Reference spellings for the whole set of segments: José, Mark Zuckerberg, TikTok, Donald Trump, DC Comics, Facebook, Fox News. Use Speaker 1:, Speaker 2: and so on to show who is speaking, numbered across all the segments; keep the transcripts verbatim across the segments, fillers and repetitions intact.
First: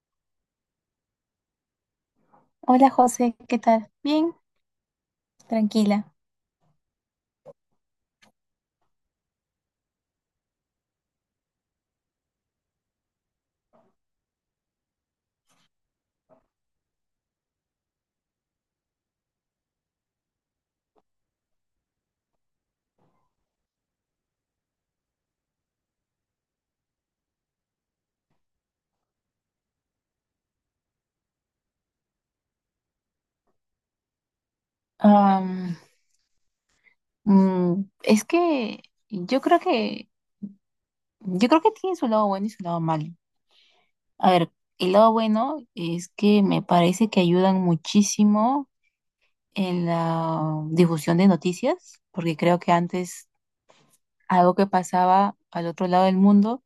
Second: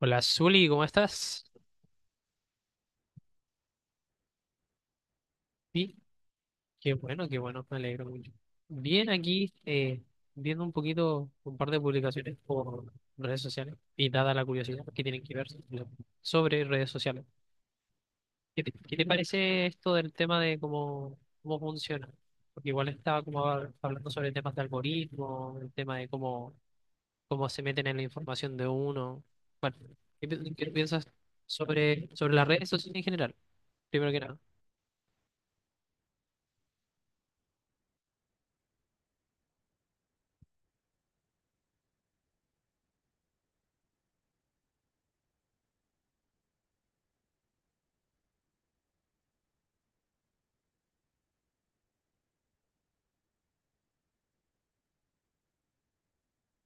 Speaker 1: Hola, Zuli, ¿cómo estás?
Speaker 2: Hola José, ¿qué tal? Bien,
Speaker 1: Sí,
Speaker 2: tranquila.
Speaker 1: qué bueno, qué bueno, me alegro mucho. Bien, aquí eh, viendo un poquito un par de publicaciones por redes sociales y dada la curiosidad que tienen que ver sobre redes sociales. ¿Qué te, qué te parece esto del tema de cómo, cómo funciona? Porque igual estaba como hab- hablando sobre temas de algoritmo, el tema de cómo, cómo se meten en la información de uno. Bueno, ¿qué, pi- qué piensas sobre, sobre las redes sociales en general? Primero que nada.
Speaker 2: Am, mm, es que yo creo que yo creo que tiene su lado bueno y su lado malo. A ver, el lado bueno es que me parece que ayudan muchísimo en la difusión de noticias, porque creo que antes algo que pasaba al otro lado del mundo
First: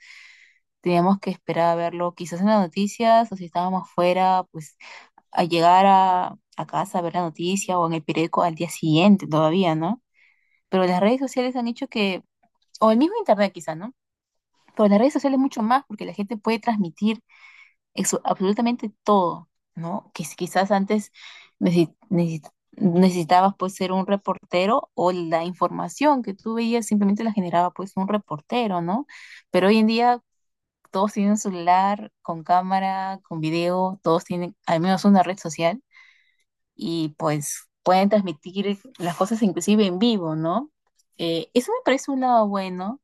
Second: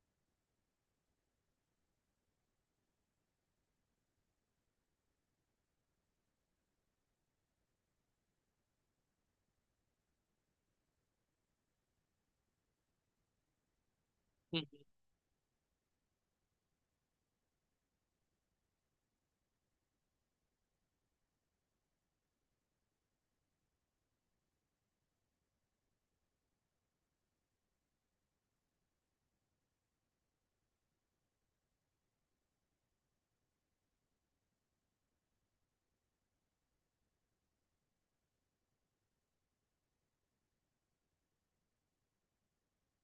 Speaker 2: teníamos que esperar a verlo quizás en las noticias o si estábamos fuera, pues a llegar a, a casa a ver la noticia o en el periódico al día siguiente todavía, ¿no? Pero las redes sociales han hecho que, o el mismo internet quizá, ¿no?
Speaker 1: Mm.
Speaker 2: Pero las redes sociales mucho más porque la gente puede transmitir eso absolutamente todo, ¿no? Que si quizás antes necesi- necesi- necesitabas pues ser un reportero o la información que tú veías simplemente la generaba pues un reportero, ¿no? Pero hoy en día todos tienen un celular con cámara, con video, todos tienen al menos una red social y pues pueden transmitir las cosas inclusive en vivo, ¿no? Eh, eso me parece un lado bueno,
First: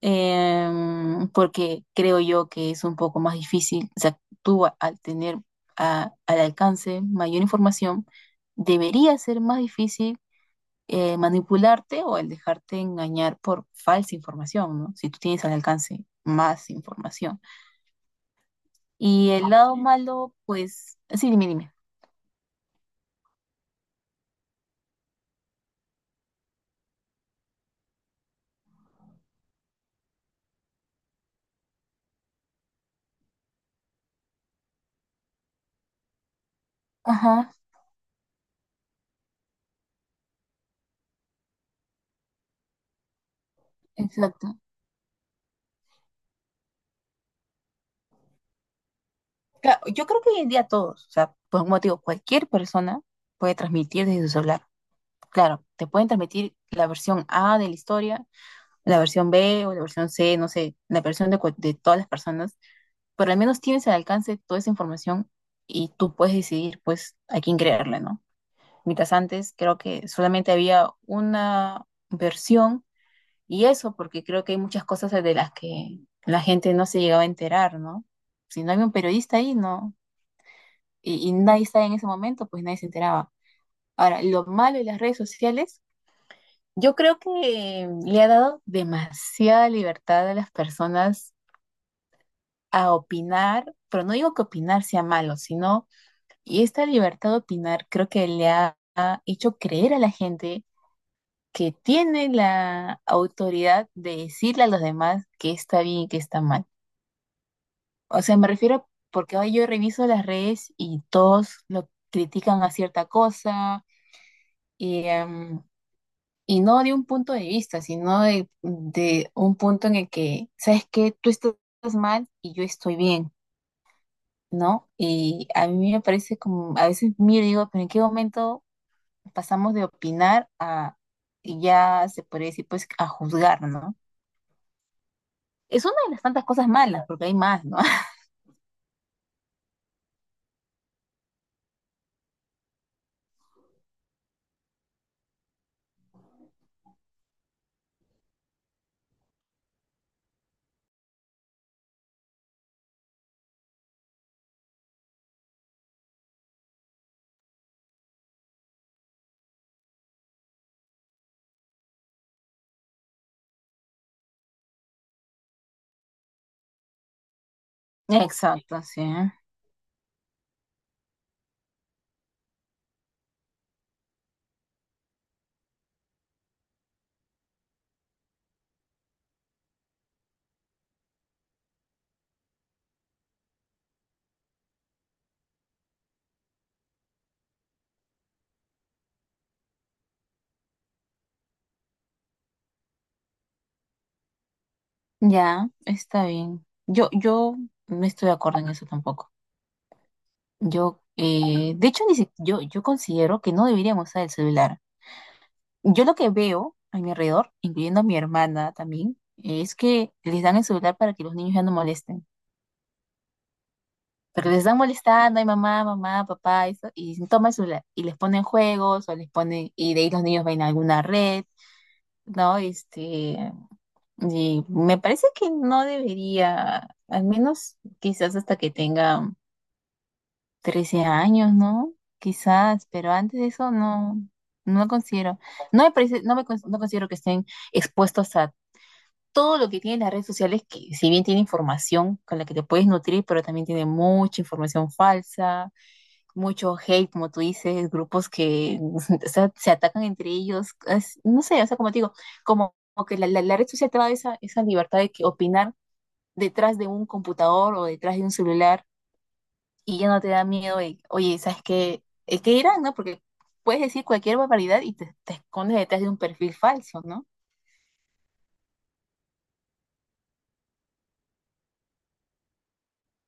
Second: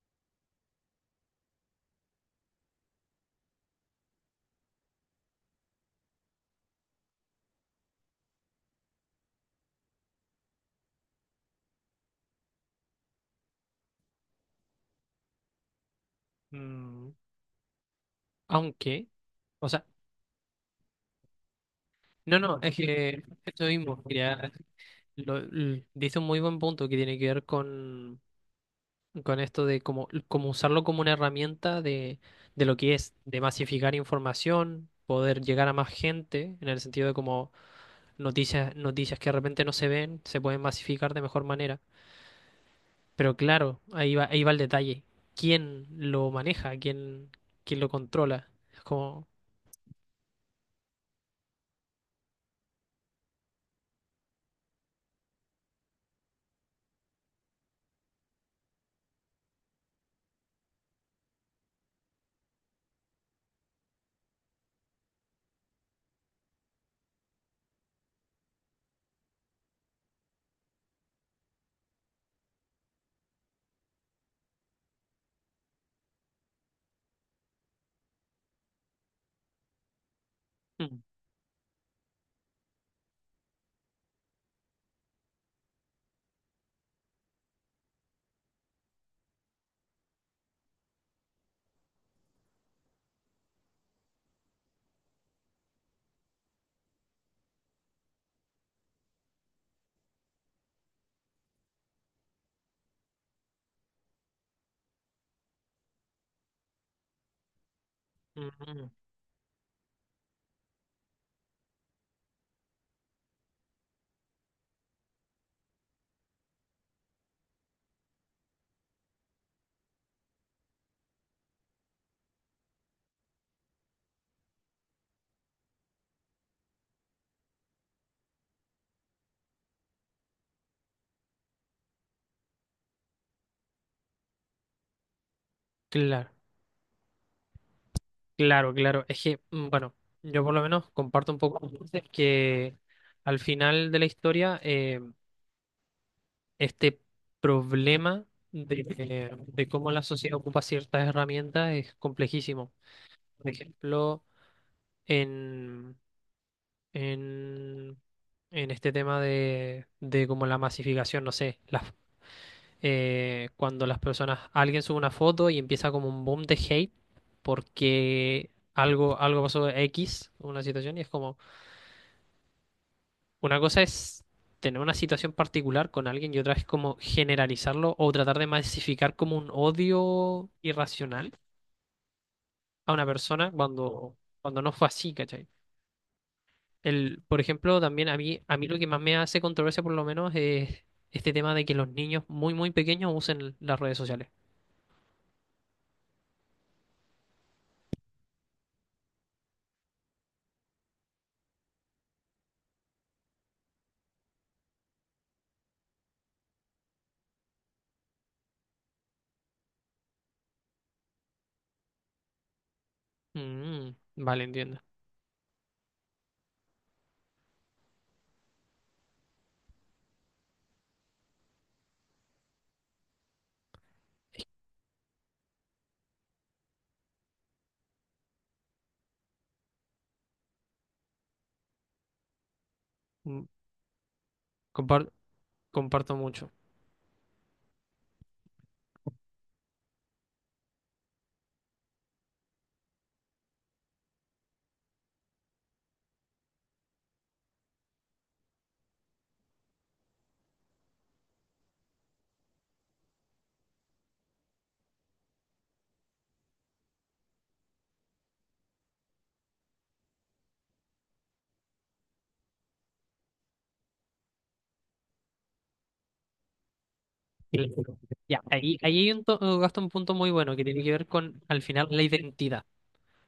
Speaker 2: em, porque creo yo que es un poco más difícil, o sea, tú a- al tener a- al alcance mayor información, debería ser más difícil eh, manipularte o el dejarte engañar por falsa información, ¿no? Si tú tienes al alcance más
Speaker 1: Mm.
Speaker 2: información.
Speaker 1: Aunque,
Speaker 2: Y el
Speaker 1: o
Speaker 2: lado
Speaker 1: sea,
Speaker 2: malo, pues, sí, dime, dime.
Speaker 1: no, no, es que esto mismo, quería, lo- l- dice un muy buen punto que tiene que ver con, con esto de cómo, cómo usarlo como una herramienta de, de lo que es, de masificar información, poder llegar a más gente, en el sentido de como
Speaker 2: Ajá,
Speaker 1: noticias, noticias que de repente no se ven, se pueden masificar de mejor manera. Pero claro, ahí va, ahí va el
Speaker 2: exacto.
Speaker 1: detalle. ¿Quién lo maneja? ¿Quién, quién lo controla? Es como...
Speaker 2: Ca- Yo creo que hoy en día todos, o sea, por un motivo, cualquier persona puede transmitir desde su celular. Claro, te pueden transmitir la versión A de la historia, la versión B o la versión C, no sé, la versión de, cual- de todas las personas, pero al menos tienes al alcance toda esa información y tú puedes decidir, pues, a quién creerle, ¿no? Mientras antes creo que solamente había una versión y eso porque creo que hay muchas cosas de las que la gente no se llegaba a enterar, ¿no? Si no había un periodista ahí, no,
Speaker 1: mm,
Speaker 2: y, y nadie estaba en ese momento, pues nadie se enteraba. Ahora, lo malo de las redes sociales, yo creo que le ha dado demasiada libertad a las personas a opinar, pero no digo que opinar sea malo, sino, y esta libertad de opinar creo que le ha, ha hecho creer a la gente que tiene la autoridad de decirle a los demás que está bien y que está mal. O sea, me
Speaker 1: mm,
Speaker 2: refiero
Speaker 1: mm.
Speaker 2: porque hoy yo reviso las redes y todos lo critican a cierta cosa, y, em, y no de un punto de vista, sino de, de un punto en el que, ¿sabes qué? Tú estás mal y yo estoy bien, ¿no? Y a mí me parece como, a veces miro y digo, ¿pero en qué momento pasamos de opinar a, y ya se podría decir, pues, a juzgar, ¿no? Es una de las
Speaker 1: Claro.
Speaker 2: tantas cosas malas, porque hay más, ¿no?
Speaker 1: Claro, claro. Es que, mm, bueno, yo por lo menos comparto un poco con ustedes que al final de la historia, eh, este problema de, de cómo la sociedad ocupa ciertas herramientas es complejísimo. Por ejemplo, en, en, en este tema de, de como la masificación, no sé, las, eh, cuando las personas, alguien sube una foto y empieza como un boom de hate porque
Speaker 2: Exacto, sí.
Speaker 1: algo, algo pasó X, una situación, y es como... Una cosa es tener una situación particular con alguien y otra es como generalizarlo o tratar de masificar como un odio irracional a una persona cuando, cuando no fue así, ¿cachai? El, por ejemplo, también a mí, a mí lo que más me hace controversia por lo menos es este tema de que los niños muy, muy pequeños usen las redes sociales.
Speaker 2: Ya, está bien. Yo, yo no estoy de acuerdo en eso tampoco. Yo, eh, de hecho, ni si- yo, yo considero que no deberíamos usar el celular. Yo lo que veo a mi alrededor, incluyendo a mi hermana también, es que les dan el celular para que los niños ya no molesten.
Speaker 1: Mm, vale,
Speaker 2: Porque les están
Speaker 1: entiendo.
Speaker 2: molestando, ay mamá, mamá, papá, eso, y dicen, toma el celular. Y les ponen juegos, o les ponen, y de ahí los niños ven alguna red, ¿no? Este, y me parece que no debería, al menos quizás hasta que tengan trece años, ¿no? Quizás, pero antes
Speaker 1: Mm,
Speaker 2: de eso no, no lo
Speaker 1: compar-
Speaker 2: considero. No me
Speaker 1: comparto
Speaker 2: parece, no me,
Speaker 1: mucho.
Speaker 2: cons- no considero que estén expuestos a todo lo que tienen las redes sociales, que si bien tiene información con la que te puedes nutrir, pero también tiene mucha información falsa, mucho hate, como tú dices, grupos que o sea, se atacan entre ellos, es- no sé, o sea, como te digo, como, como que la, la- la red social te da esa, esa libertad de que opinar detrás de un computador o detrás de un celular y ya no te da miedo de, oye, ¿sabes qué? Eh, ¿Qué dirán, no? Porque puedes decir cualquier barbaridad y te, te escondes detrás de un perfil falso, ¿no?
Speaker 1: Y- Ya, ahí, ahí hay un to- gasto un punto muy bueno que tiene que ver con, al final, la identidad.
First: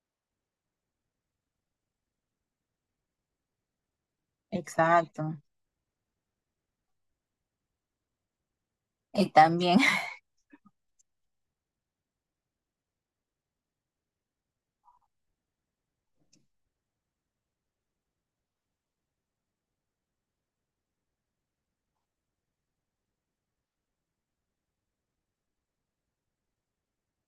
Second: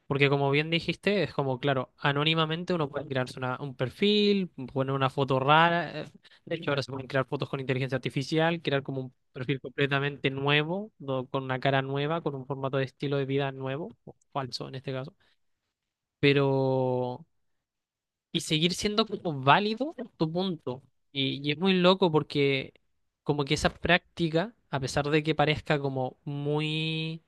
Speaker 1: Porque como bien dijiste, es como, claro, anónimamente uno puede crearse una- un perfil, poner una
Speaker 2: Exacto.
Speaker 1: foto rara. eh, De hecho, ahora se pueden crear fotos con inteligencia artificial, crear como un
Speaker 2: Y
Speaker 1: perfil
Speaker 2: también.
Speaker 1: completamente nuevo, do- con una cara nueva, con un formato de estilo de vida nuevo, o falso en este caso. Pero, y seguir siendo como válido tu punto. Y, y es muy loco porque como que esa práctica, a pesar de que parezca como muy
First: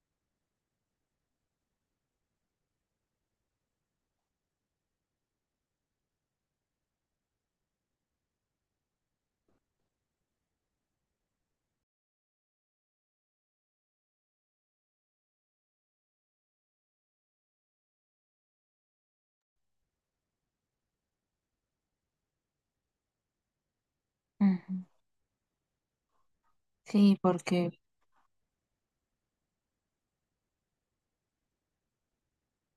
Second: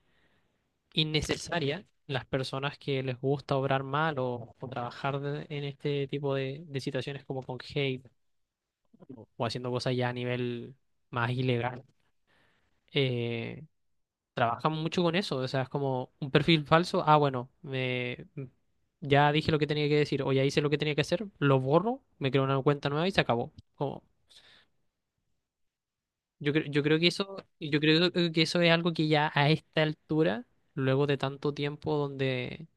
Speaker 1: innecesaria, las personas que les gusta obrar mal o, o trabajar de- en este tipo de, de situaciones como con hate o haciendo cosas ya a nivel más ilegal. Eh, trabajan mucho con eso, o sea, es como un perfil falso, ah, bueno, me, ya dije lo que tenía que decir o ya hice lo que tenía que hacer, lo borro, me creo una cuenta nueva y se acabó. Como, yo, cre- yo creo que
Speaker 2: Sí,
Speaker 1: eso,
Speaker 2: porque
Speaker 1: yo creo que eso es algo que ya a esta altura, luego de tanto tiempo donde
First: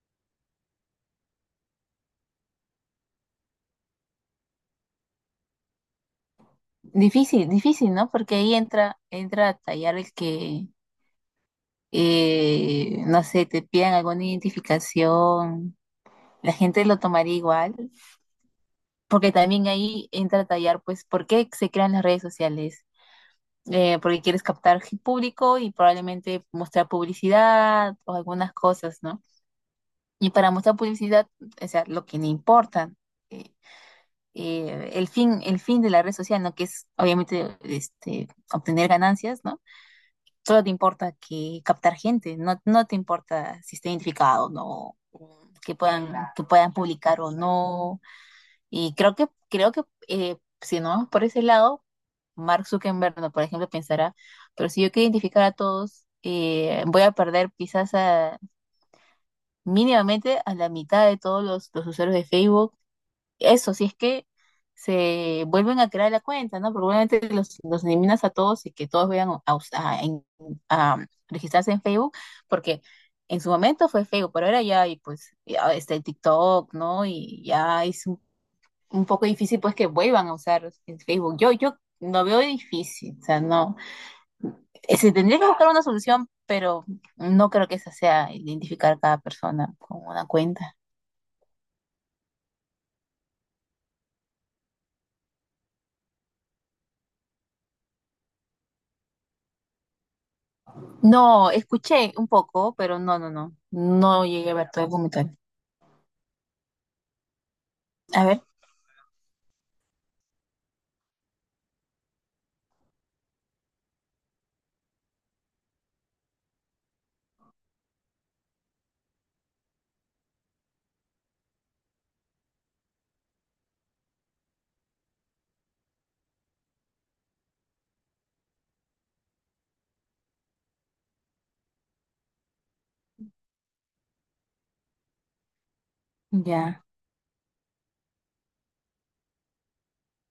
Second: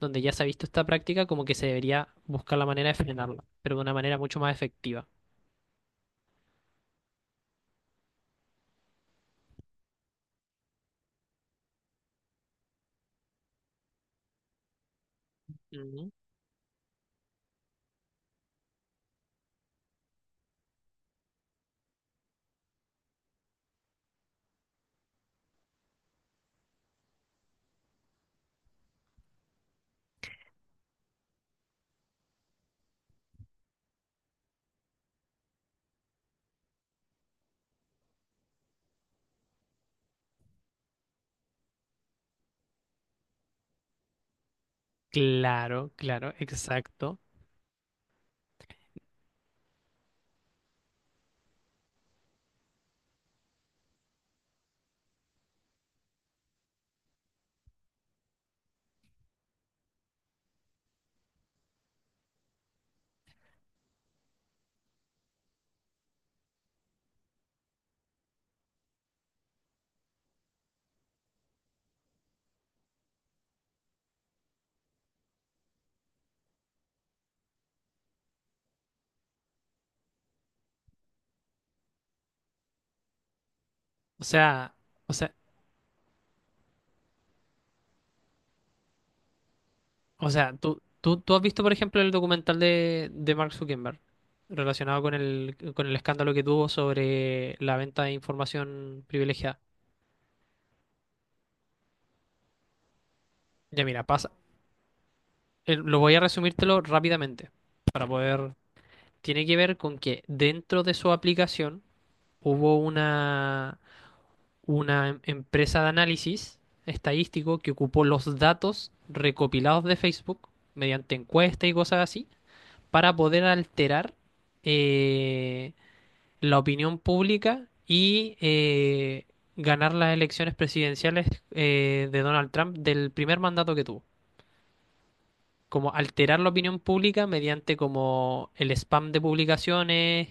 Speaker 1: donde ya se ha visto esta práctica, como que se debería buscar la manera de frenarla, pero de una manera mucho más efectiva.
Speaker 2: difícil, difícil, ¿no? Porque ahí entra, entra a tallar el que, eh, no sé, te pidan alguna identificación,
Speaker 1: Ujú.
Speaker 2: la gente lo tomaría igual, porque también ahí entra a tallar, pues, ¿por qué se crean las redes sociales? Eh, porque quieres captar gen- público y probablemente mostrar publicidad o algunas cosas, ¿no? Y para mostrar publicidad, o sea, lo que le importa, eh, eh, el fin, el fin de la red social, ¿no? Que es obviamente este, obtener ganancias, ¿no? Solo te importa que captar gente, no, no te importa si está identificado o no, que
Speaker 1: Claro,
Speaker 2: puedan,
Speaker 1: claro,
Speaker 2: que puedan
Speaker 1: exacto.
Speaker 2: publicar o no. Y creo que, creo que eh, si no vamos por ese lado, Mark Zuckerberg, no, por ejemplo, pensará, pero si yo quiero identificar a todos, eh, voy a perder quizás a- mínimamente a la mitad de todos los, los usuarios de Facebook eso, si es que se vuelven a crear la cuenta, ¿no? Probablemente los, los eliminas a todos y que todos vayan a, us- a- en- a registrarse en Facebook, porque en su momento fue Facebook, pero ahora ya hay pues ya está el TikTok, ¿no? Y ya es un, un poco difícil pues que vuelvan a usar el Facebook. Yo, yo lo veo difícil, o sea, no.
Speaker 1: O sea,
Speaker 2: Eh,
Speaker 1: o
Speaker 2: Se
Speaker 1: sea,
Speaker 2: tendría que buscar una solución, pero no creo que esa sea identificar cada persona con una
Speaker 1: o sea,
Speaker 2: cuenta.
Speaker 1: tú, tú, tú has visto, por ejemplo, el documental de, de Mark Zuckerberg relacionado con el, con el escándalo que tuvo sobre la venta de información privilegiada.
Speaker 2: No, escuché un poco, pero no, no, no.
Speaker 1: Ya mira,
Speaker 2: No
Speaker 1: pasa.
Speaker 2: llegué a ver todo el documental.
Speaker 1: eh, Lo voy a resumírtelo rápidamente para
Speaker 2: A ver,
Speaker 1: poder... Tiene que ver con que dentro de su aplicación hubo una... una em- empresa de análisis estadístico que ocupó los datos recopilados de Facebook mediante encuestas y cosas así para poder alterar eh, la opinión pública y eh, ganar las elecciones presidenciales eh, de Donald Trump del primer mandato que tuvo. Como alterar la opinión
Speaker 2: ya,
Speaker 1: pública mediante como el spam de publicaciones,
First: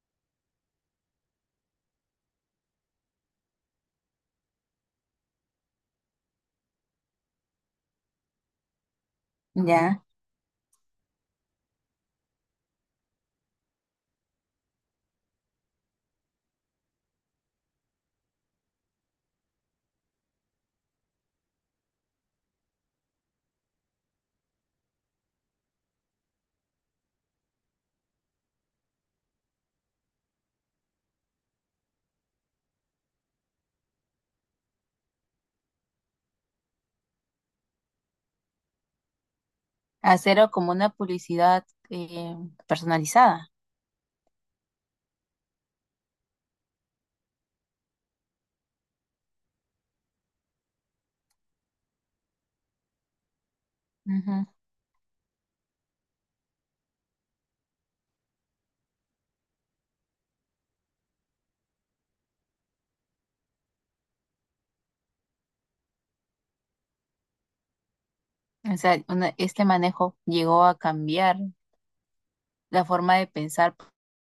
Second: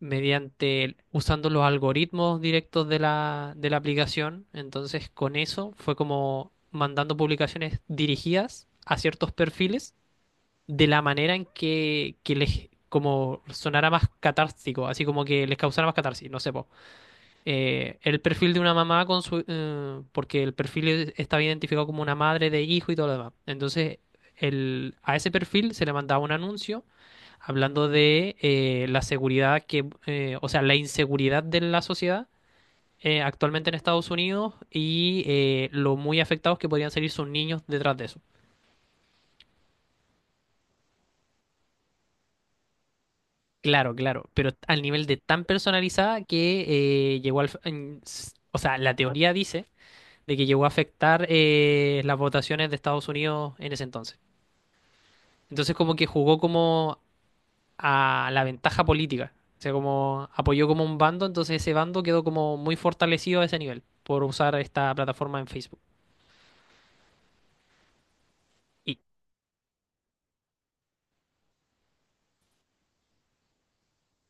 Speaker 1: mediante el- usando los algoritmos directos de la, de la aplicación. Entonces, con eso fue como mandando publicaciones dirigidas a ciertos perfiles
Speaker 2: ya.
Speaker 1: de la manera en que, que les como sonara más catártico, así como que les causara más catarsis, no sé, po. Eh, el perfil de una mamá con su eh, porque el perfil es- estaba identificado como una madre de hijo y todo lo demás. Entonces, el, a ese perfil se le mandaba un anuncio hablando de eh, la seguridad que, eh, o sea, la inseguridad de la sociedad eh, actualmente en Estados Unidos y eh, lo muy afectados que podrían salir sus niños detrás de eso.
Speaker 2: Hacerlo como una publicidad eh, personalizada.
Speaker 1: Claro, claro, pero al nivel de tan personalizada que eh, llegó al... en- s- o sea, la teoría dice de que llegó a afectar eh, las votaciones de Estados Unidos en ese entonces.
Speaker 2: Ujú.
Speaker 1: Entonces como que jugó como a la ventaja política. O sea, como apoyó como un bando, entonces ese bando quedó como muy fortalecido a ese nivel por usar esta plataforma en Facebook.
Speaker 2: O
Speaker 1: Y
Speaker 2: sea, una- este manejo llegó a cambiar la forma de pensar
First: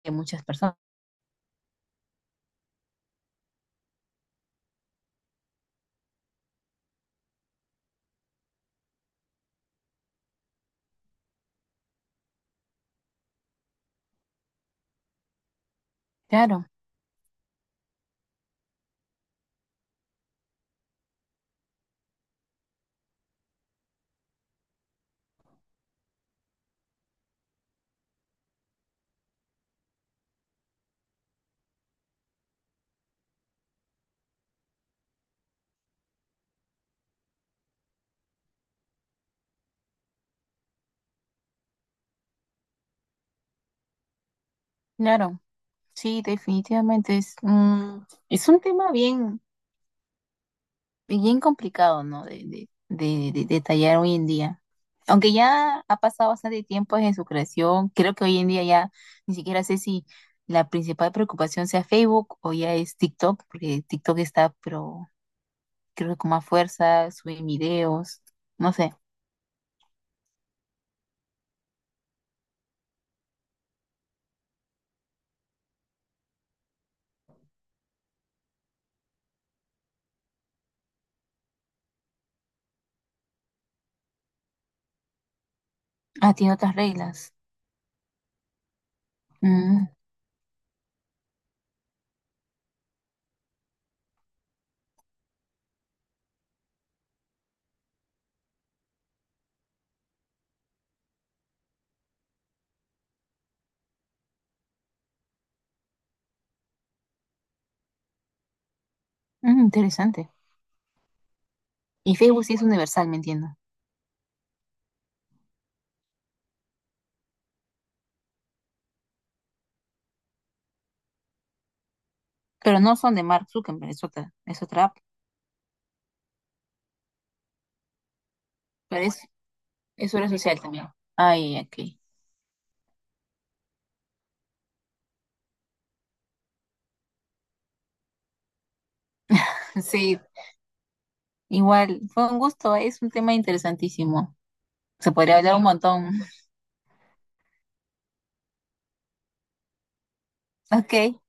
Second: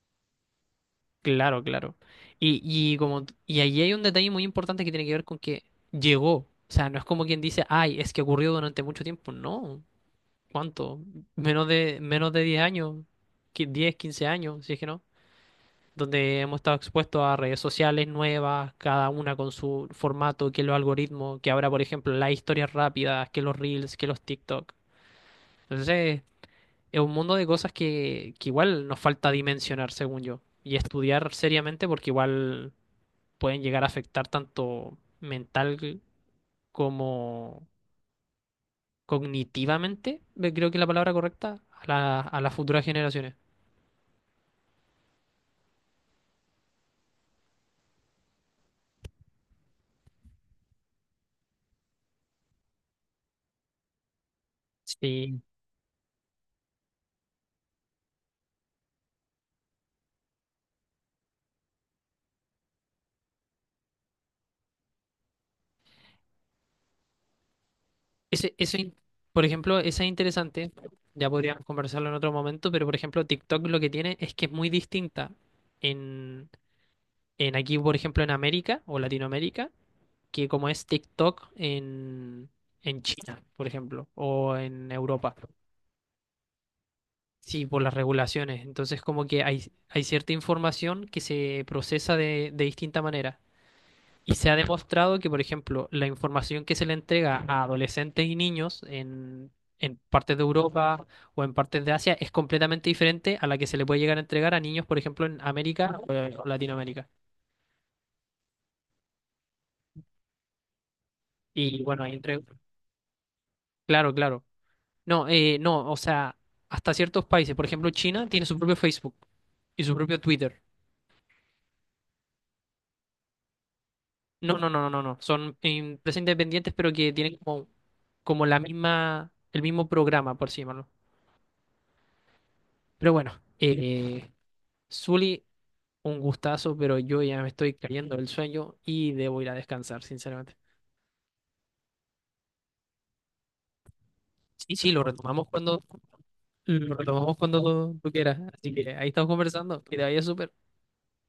Speaker 2: de muchas personas.
Speaker 1: claro, claro. Y, y como y ahí hay un detalle muy importante que tiene que ver con que llegó. O sea, no es como quien dice, ay, es que ocurrió durante mucho tiempo. No. ¿Cuánto? Menos de menos de diez años, qui- diez, quince años, si es que no, donde hemos
Speaker 2: Claro,
Speaker 1: estado expuestos a redes sociales nuevas, cada una con su formato, que los algoritmos, que ahora, por ejemplo, las historias rápidas, que los reels, que los TikTok. Entonces, es un mundo de cosas que, que igual nos falta dimensionar, según yo, y estudiar seriamente porque igual pueden llegar a afectar tanto mental como cognitivamente, me- creo que es la palabra correcta, a la- a las futuras generaciones.
Speaker 2: claro. Sí, definitivamente es, mm, es un tema bien, bien complicado, ¿no? De, de, de, de- de tallar hoy en día. Aunque
Speaker 1: Sí.
Speaker 2: ya ha pasado bastante tiempo desde su creación, creo que hoy en día ya ni siquiera sé si la principal preocupación sea Facebook o ya es TikTok, porque TikTok está, pero creo que con más fuerza, suben videos,
Speaker 1: Ese,
Speaker 2: no
Speaker 1: eso,
Speaker 2: sé.
Speaker 1: in- por ejemplo, esa es interesante. Ya podríamos conversarlo en otro momento, pero por ejemplo, TikTok lo que tiene es que es muy distinta en, en aquí, por ejemplo, en América o Latinoamérica, que como es TikTok en, en China, por ejemplo, o en Europa.
Speaker 2: Ah, tiene otras reglas.
Speaker 1: Sí, por las regulaciones. Entonces, como que hay,
Speaker 2: Mm,
Speaker 1: hay cierta información que se procesa de, de distinta manera. Y se ha demostrado que, por ejemplo, la información que se le entrega a adolescentes y niños en, en partes de Europa o en partes de Asia es completamente diferente a la que se le puede llegar a entregar a niños, por ejemplo, en América o, eh, o Latinoamérica.
Speaker 2: mm, interesante.
Speaker 1: Y bueno, ahí
Speaker 2: Y
Speaker 1: entre...
Speaker 2: Facebook sí es universal, me entiendo.
Speaker 1: Claro, claro. No, eh, no, o sea, hasta ciertos países, por ejemplo, China tiene su propio Facebook y su propio Twitter.
Speaker 2: Pero no son de Mark Zuckerberg, es otra,
Speaker 1: No,
Speaker 2: es
Speaker 1: no, no,
Speaker 2: otra
Speaker 1: no,
Speaker 2: app.
Speaker 1: no, no. Son empresas independientes, pero que tienen como, como la
Speaker 2: Pero es,
Speaker 1: misma, el mismo
Speaker 2: es una
Speaker 1: programa, por
Speaker 2: social
Speaker 1: sí, llamarlo.
Speaker 2: también. Ay, ok.
Speaker 1: Pero bueno, eh, Zuli, un gustazo, pero yo ya me estoy cayendo del sueño y debo ir a descansar,
Speaker 2: Sí,
Speaker 1: sinceramente.
Speaker 2: igual, fue un gusto, es un tema interesantísimo.
Speaker 1: Sí, sí, lo
Speaker 2: Se podría
Speaker 1: retomamos
Speaker 2: hablar un
Speaker 1: cuando
Speaker 2: montón.
Speaker 1: lo retomamos cuando tú, tú quieras. Así que ahí estamos conversando. Que te vaya súper.
Speaker 2: Ok,